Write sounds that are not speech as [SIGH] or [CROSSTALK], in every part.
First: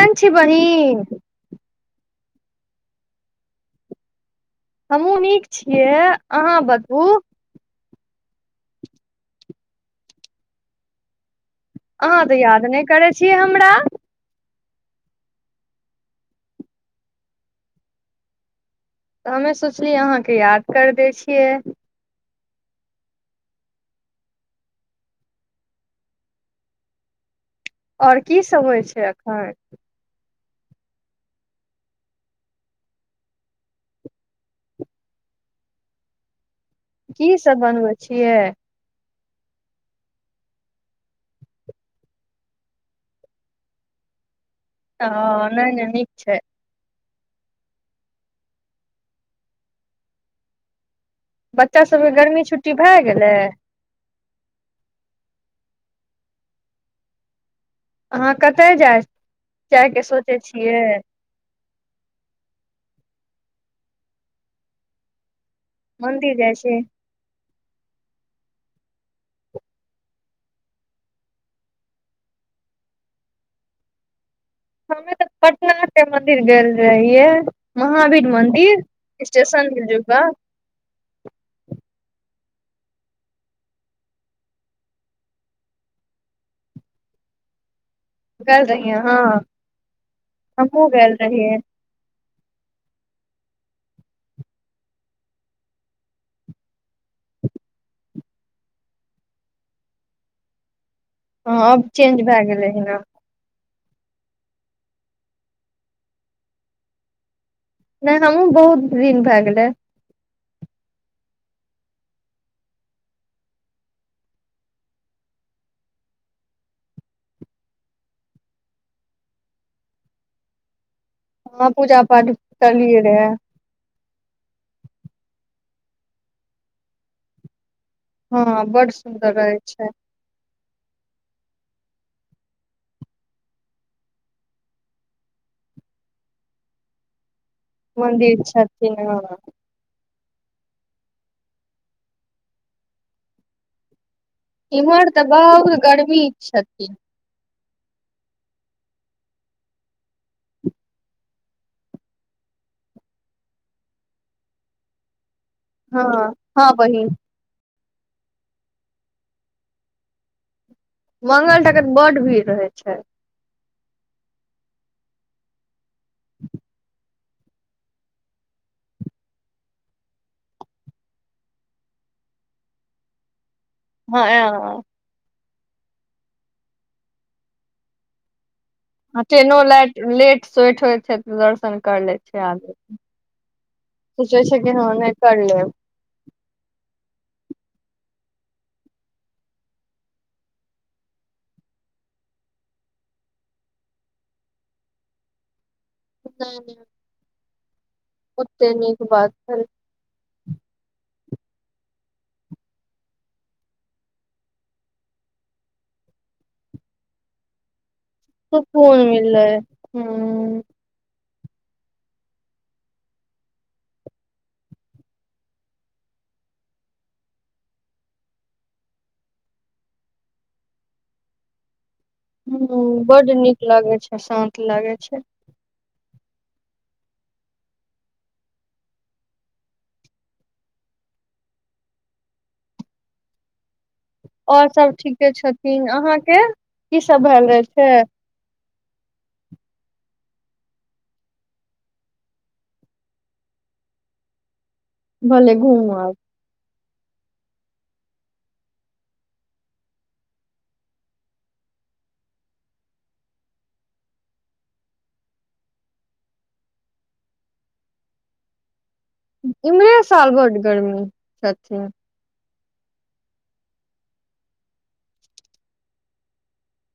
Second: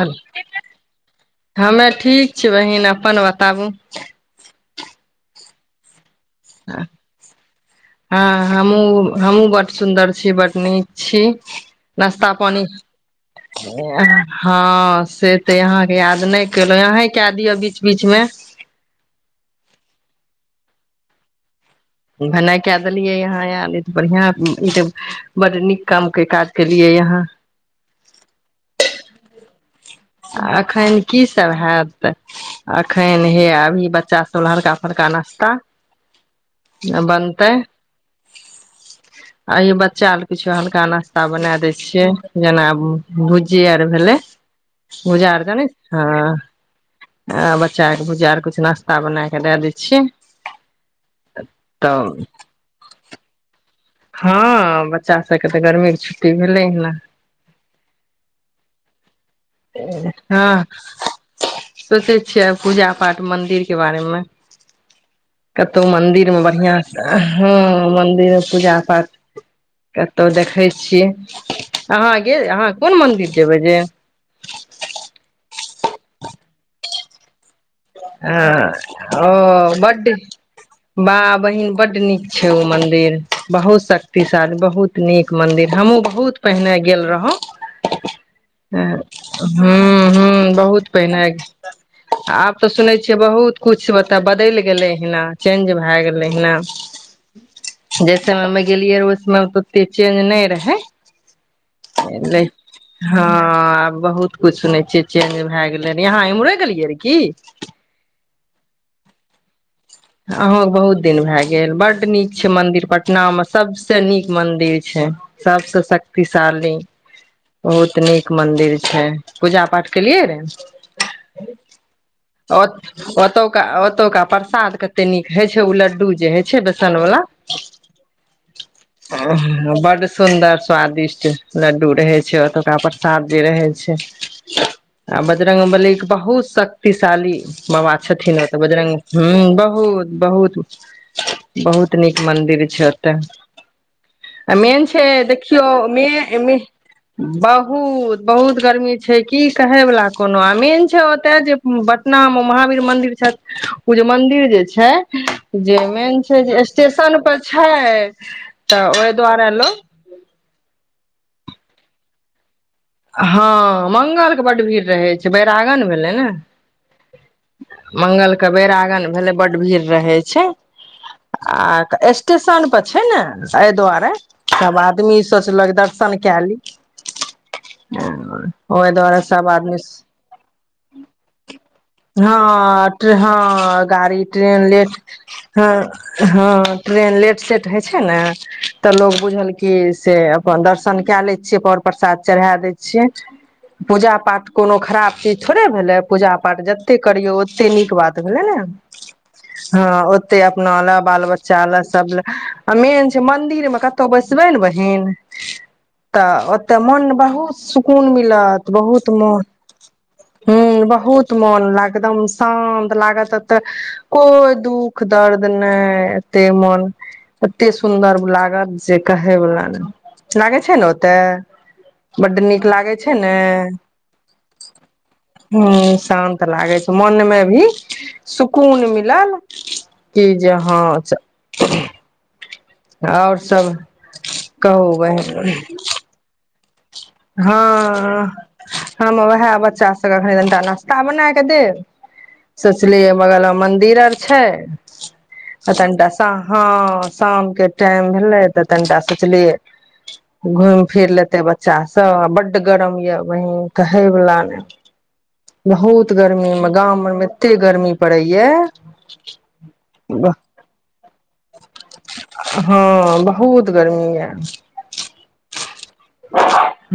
Hello, छी बहिन हमे ठीक बहिन अपन बताबू हमहूँ नीक छियै अहाँ बताू हँ हमहुँ हमहुँ बड सुन्दर छी बड नीक छी अहाँ नाश्ता तऽ पानी याद नहि करै छियै हमरा हँ से तऽ यहाँके याद नहि केलहु अहीं क दिअ बीच बीचमे तऽ हमे सोचलियै अहाँके याद कर दै छियै भेनाइ कए देलियै यहाँ आयल ई तऽ बढ़िआँ ई तऽ बड़ नीक कामके काज केलियै यहाँ आओर कीसभ होइ छै एखन एखन कीसभ हत एखन हे अभी बच्चासभ हलका फलका नाश्ता की बनतै सभ बनबै छियै अ बच्चा अर किछो हल्का नाश्ता बनाए दै छियै जेना भुजी आर भेलै ह गुजार छ ने नहि नहि हँ नीक छै आ बच्चा के भुजार किुछु नाश्ता बना कऽ दए दै छियै बच्चा तऽ सभके गर्मी छुट्टी भए गेलै हँ बच्चा सभके तऽ गर्मीके छुट्टी भेलै ह ने अहाँ कतय जाय जाय क सोचै हँ छियै सोचै छियै पूजा पाठ मन्दिरके बारेमे कतहु मंदिर मे जाइ बढ़िआं छी से हँ मन्दिरमे पूजा पाठ कतहु देखैत छीिय अहाँ गेल अहाँ कोन मन्दिर जेबै जे कनाथ के मंदिर गेल रहिये हँ ओ गेल ब्ड भा बहिन बडनी छै ओ मन्दिर बहुत शक्तिशाली बहुत नीक मंन्दिर हमहूँ बहुत पहिने गेल रहौँ ह रहियै अहाँ ह बहुत हमहुँ गेल पहिने रहियै आब तऽ सुनै छियै बहुत किछ मता बदलि गेलै हना चेंज भए गेलै हना जै समयमे गेलियै र ओहि समय तऽ ओते चेंज नहि रहे हँ आब चेंज भए गेलै हन हँ आब बहुत कुछ सुनै छियै चेंज भए गेले यहाँ इम्हरे गेलियै र की नहि हमहूँ बहुत दिन भए गेलै अहूँके बहुत दिन भए गेल बड्ड नीक छै मन्दिर पटनामे सभसँ नीक मन्दिर छै सभसँ शक्तिशाली बहुत नीक मन्दिर छै पूजा पाठ केलियै रए हँ पूजा पाठ करलियए रहै ओतौका ओतौका प्रसाद क कते नीक हइ छै ओ लड्डू जे होइ छै बेसन वालला हँ बड सुन्दर रहै ओ छै बड सुन्दर स्वादिष्ट लड्डू रहे छै ओतुका प्रसाद जे रहे छै। आ बजरंग बली एक बहुत शक्तिशाली माछ ने मंदिर तऽ, बुझे छथिन हँ। बहुत बहुत नीक मन्दिर छै ओतय आ मेन छै इम्हर तऽ देखियौ बहुत मे गर्मी छथिन ब बहुत बहुत गर्मी छै की कहे वाला कोनो आ मेन छै ओते जे पटना मे महावीर मंदिर छै उ जे मंदिर जे छै छै जे हँ मेन छै जे हँ बहिन स्टेशन पर छै। तऽ ओहि दुआरे लोक मंगलटा के तऽ बड़ भीड़ रहै छै। हँ मंगल के बड भीड़ रहे छै बैरांगन मे बल ने मंगल के बेैरागन भेलै बड भीड़ रहै छै। आ स्टेशन पर छै ने एहि दुआरे हँ सभ आदमी सोचलक दर्शन कए ली ह ओहि दुआरे आ सभ ट्रेनो आदमी लाइट लेट सेट होइ छै तऽ दर्शन कर ले छै आदमी हँ हँ, सोचै छै ट्रेन कि हँ नहि कर लेब लेट छै। सेट होइ छै ने तऽ लोग बुझल क से अपन दर्शन कए ले छियै पर प्रसाद चढ़ा दै छियै पूजा पाठ कोनो खराब चीज थोड़े भेलै पूजा नहि पाठ नहि जतेक करियौ ओतेक नीक बात भेलै ने ओते नीक बात भेल हँ ओे अपना ल बाल बच्चा ल सब ले आ मेन छै मंदिर मे कतहु बैसबे ने बहिन तऽ ओते मन बहुत सुख सुकून मिलत सुकून बहुत मन मिललै ह ह बहुत मन लागदम शान्त लागत एते कोइ दुःख दर्द नहि एते मन एते सुन्दर लागत जे कहेवला ने लागै छै ने ओते बड्ड ह नीक लागे छै बड्ड ने नीक लागै छै शान्त लागै छै ह शान्त लागै छै मनमे भी सुकून मिलल कि जे हँ आओर सब आओर कहू सभ ठीके बहिन छथिन अहाँके की सब भेल रहै से हँ हम उएह बच्चा सभके एखनि तनिटा नाश्ता बना कऽ देब सोचलियै बगलमे मन्दिर आओर छै भले तनिटा घूमब सा हँ साम के टाइम भेलै तऽ तनिटा सोचलियै घुम फिर लेते बच्चा सभ त बड्ड गर्मी ये बहीन कहै वला ने बहुत गर्मी मे गाम मे एते गर्मी पड़ै ये इमरे साल बड्ड गर्मी सचमे हँ बहुत गर्मी ये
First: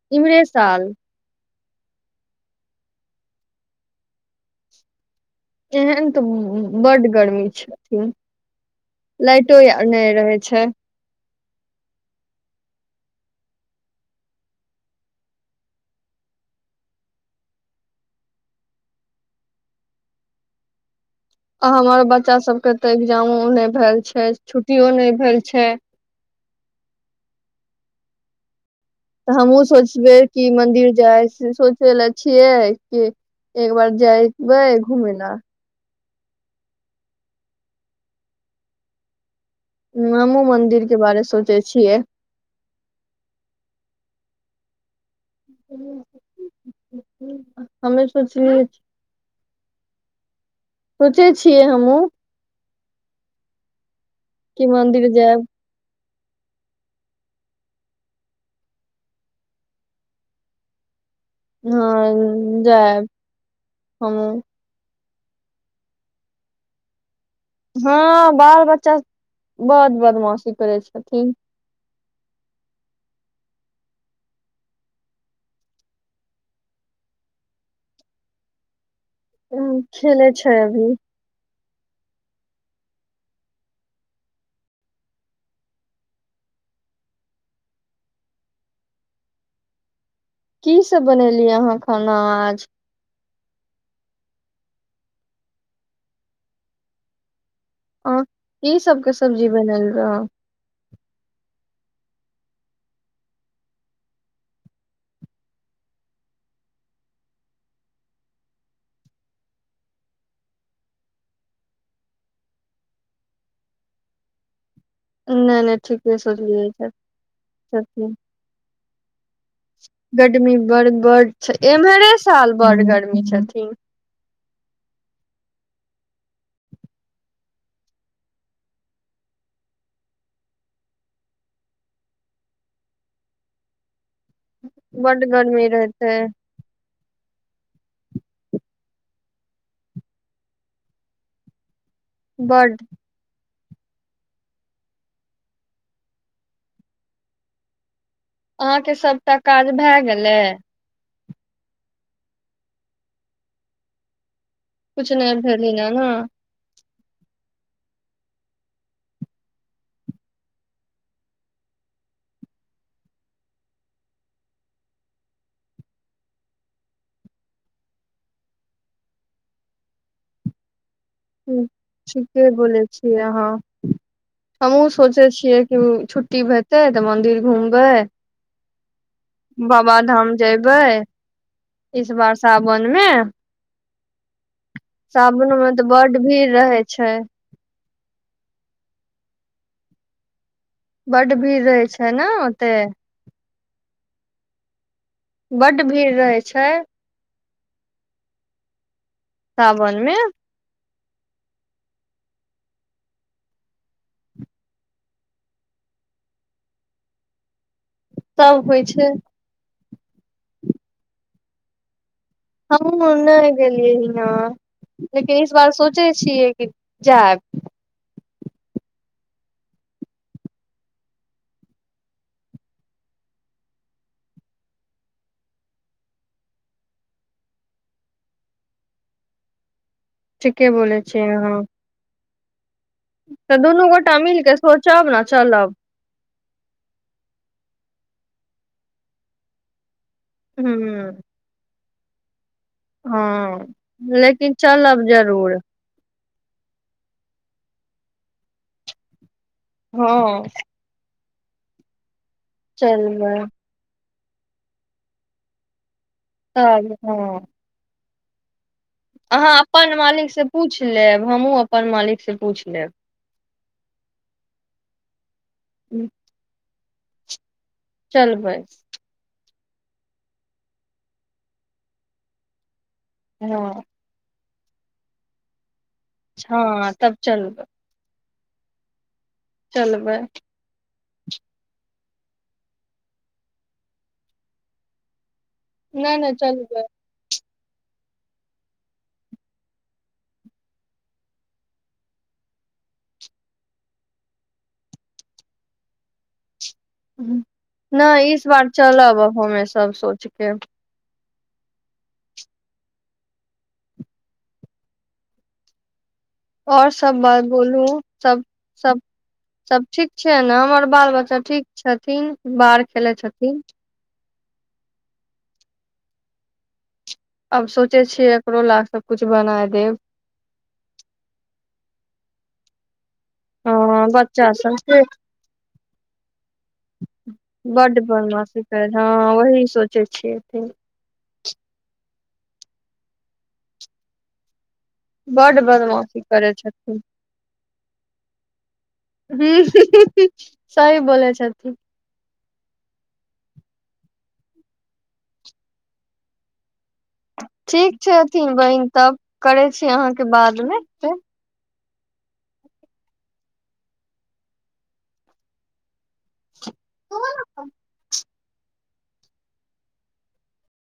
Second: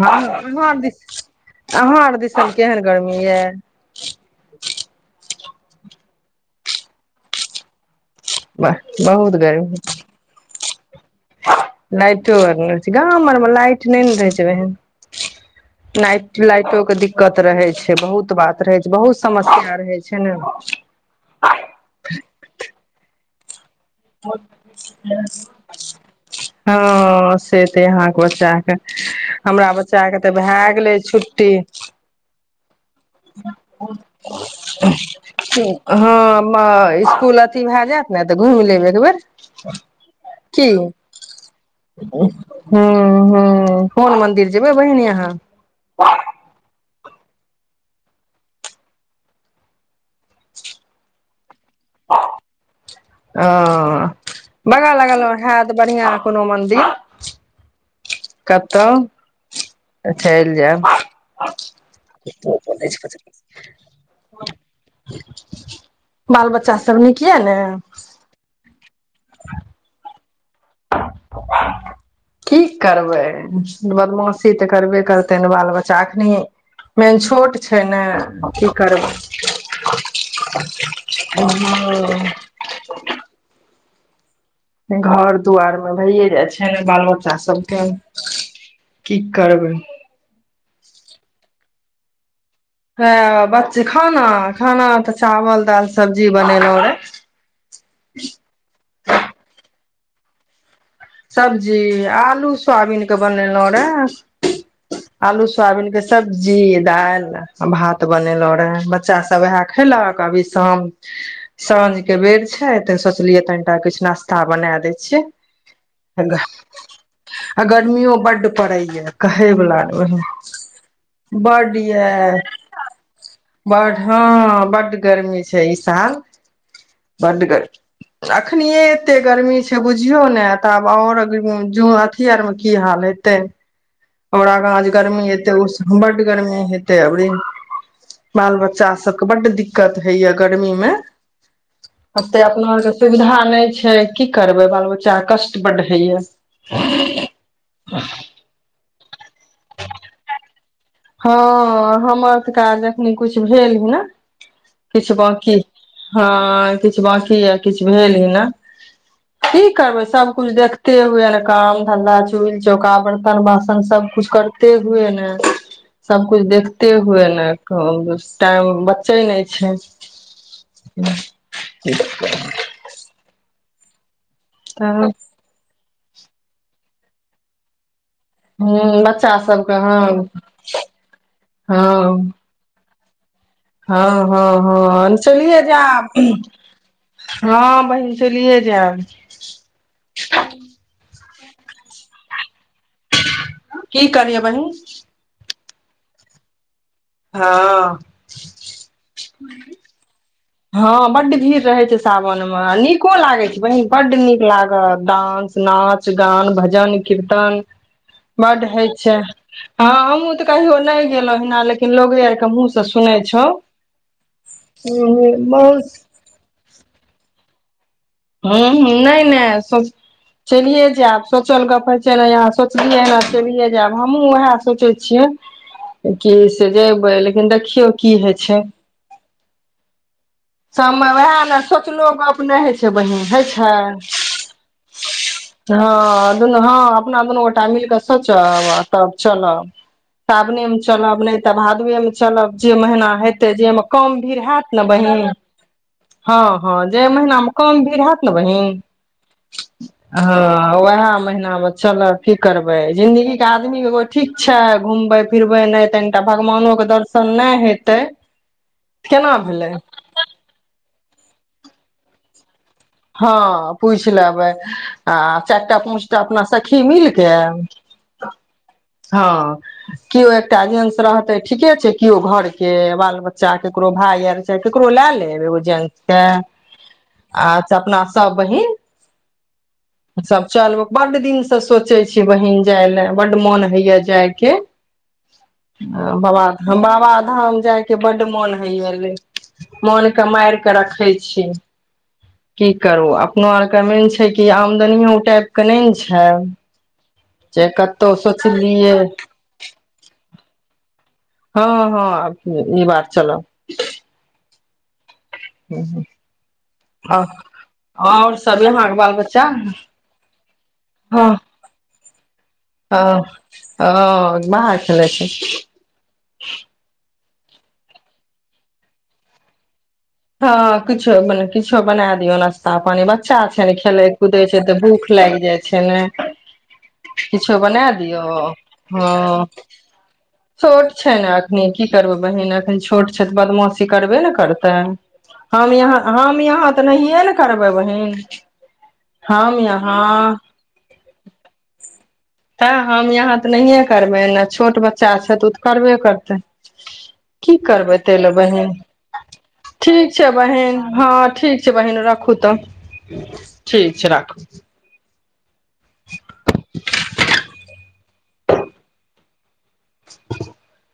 हँ इम्हरे इम्हर साल दिस अहाँ आर दिसन केहन गर्मी ये एहन तऽ बड्ड गर्मी छथिन बहुत लाइटो गर्मी नहि रहै छै लाइटो आर नहि रहै छै गाम आरमे लाइट नहि ने रहै छै ओहन लाइट लाइटोे के दिक्कत रहै छै बहुत बात रहै छै बहुत समस्या रहै छै ने आ हमर बच्चा सब के तऽ एग्जामो मे भेल छै छुट्टियो नहि भेल छै हँ से ते अहाँके बच्चा केँ तऽ हमहूँ सोचबै कि मन्दिर गेलै जाइ छुट्टी सोचै लए छियै कि एक बार जयबै घूमय लए हँ म इसकुल अथी भए जायत ने तऽ घुमि लेबे एक बेर हँ हमहुँ की मन्दिरके बारे सोचै छियै हँ हँ कोन मंदिर जेबै बहिन अहाँ ह [INAUDIBLE] हमे सोचलियै उ चीज छियै हमहुँ ओ बगल मन्दिर अगलमे जायब हेत बढ़ियां कोनो मन्दिर कतहु तऽ चलि जाएब हँ जाएब हमहुँ बाल बच्चा सब नीक ये ने हँ बाल बच्चा बड्ड बदमाशी करै छथिन की करबै बदमाशी तऽ करबे करतै ने बाल बच्चा एखनी मेन छोट छै ने की करबै हँ खेलै छै अभी ओ घर दुआरमे भैए जाइ छै ने बाल बच्चा सभके की करबै की सब बनेलियै अहाँ खाना आज ह बच्चे खाना खाना तऽ चावल दाल सब्जी बनेलहुँ रहे उ ई सब के सब्जी बनल हँ सब्जी आलू सोयाबीनक के बनेलहुं रे आलू सोयाबीनक के सब्जी दालि भात बनेलहुं रे बच्चा सब उएह खलक अभी शाम साँझ के बेर छै तऽ सोचलियै तनिटा किछु नाश्ता बना दै छियै नहि नहि ठीके छै आ गर्मियो बड पड़े य कहे वला गर्मी बड़ छै बड एम्हरे य साल बड गर्मी छथिन ब ह बड गर्मी छै ई साल बड गर्मी छै बुझियौ ने तऽ आब आओर अथी आर मे की हाल हेतै हमरा गाँ बड गर्मी एते ओ रहते बड गर्मी हेते अबरी बाल बच्चा सभकेँ बड्ड दिक्कत होइए गर्मीमे आतऽ बड अपनारके सुविधा नहि छै की करबै बाल बच्चा कष्ट बढ़ै होइ या अहाँके सभटा काज भए गेलै हँ हमर तऽ काज जखनी किछु भेल ह ने कुछ किछु नहि बकी भेल ह ने हँ किछु बकी या किछु भेल ही ने की करबै सब कुछ देखते हुए ने काम धन्धा चूल्हि चौका बर्तन बासन सब कुछ करते हुए नेए सबकुछु देखते हुए ने टाइम बचै नहि छै ह ठीके बोलै छीय अहाँ हमू तऽ सोचे छियै कि छुट्टी हेतै तऽ मंदिर घुमबै ह बच्चा सभके हँ बाबाधाम जेबै हँ ने हँ हँ हँ हम चलिय मे जा तऽ बड्ड भीड़ रहै छै हँ बह चलिए जायब [UNINTELLIGIBLE] बड भीड़ रहै छै ने ओते की कहलिय बहिन बड्ड भीड़ रहै छै हँ साावनमे हँ बड भीड़ रहै छै सावन मे नीको लागै छै बहिन बड्ड नीक लागत डानंस नाच गान भजन कीर्तन बड्ड होइ छै हँ हमहुँ तऽ कहियो नहि गेलहुँ हना लेकिन लोगे मुँहसँ हमहु सुनै ने छौ गेलिय हिया बार बहुत सोचै छियै कि जाएब हुँ हुँ नहि नहि सो चलिए जायब सोचल गप्प होै छै ने अहाँ सोचलियै हन चलिए जायब हमहूँ उएह सोचै छियै कि से जयबै लेकिन देखियौ की होइ छै ठीके बोलै सबमे छियै उएह ने अहाँ सोचलो गप उ नै होय छै जे बहिन होय तऽ छै दुनू गोटा मिल के सोचब ने चलब हाँ दुनू हाँ अपना दु गोटा मिलकऐ सोचब तब चलब साबने मे हूँ चलब नहि तऽ भादुऐ मे चलब जे महीना हेतै जेमे कम हँ भीड़ लेकिन होयत ने चलब बहीन जरूर हँ हँ जे महिना कम भीड़ हायत ने बहिन हँ ओएह महिना आब चलऽ की करबै जिंन्दगी चलबै के आदमी कोय ठीक छै घुमबै फिरबै नहि त एकटा भगवानो के तब दर्शन हँ नहि हेतै केना अहाँ भेलै अपन मालिक से पूछ लेब हमूँ अपन मालिक से पूछ लेब हँ पूछि लेबै आ चारिटा पाँचटा अपनासँ सखी की मिलके चलबै केओ एकटा जंस रहतै ठीके छै केओ घर के बाल बच्चा हँ केकरो भाय यार ककरो लय लेब एगो जेन्स हँ तब चलबेय आब सब बहिन चलबै सब चलब बड्ड दिनसँ सोचै छी बहिन जाय लए बड मोन होइया जायके नहि नहि बाबाध चलबै बाबाधाम जायके बड्ड मोन होईया लेकिन मोन के मारिकऽ रखै छी की करू अपनो आरके मेन छै कि आमदनीयो ओ टाइपके नहि ने छै जे कतहु नहि इस बार सोचलियै चल हमे सब सोचके केब हँ हँ ई बार चलब हुँ हुँ आओर सब बात बोलू सब यहाँके सब बाल बच्चा सब ठीक छै ने हमर बाल बच्चा ठीक छथि किंग ह ओ बाहर खेल छथि आब सोचे छियै एकरो ला सबकुछु बना देब हँ किछो मने किछो बना दियौ नाश्ता पानी बस अच्छा छै ने खेलै हँ कुदै बच्चा छै तऽ सब से भूख लागि जाइ छै ने किछो बना बड्ड दियौ बदमाशी करे हँ वही सोचे छियै छोट छै ने एखनी की करबै बहिन एखन छोट छै तऽ बदमाशी करबे ने करतै बड हम यहाँ बदमाशी हम करै यहाँ तऽ छथिन नहिए ने करबै बहीन हम ह यहाँ सही बोलै छथिन तऽ हम यहाँ तऽ नहिए करबै ने छोट बच्चा छै तऽ ओ तऽ करबे करतै की ठीक करबै ताहि लए छैथिन बहिन बहिीन तब करै छी ठीक छै अहाँके बहिन बादमे हँ फ ठीक बहिन राखू तऽ ठीक छै राखू [INAUDIBLE]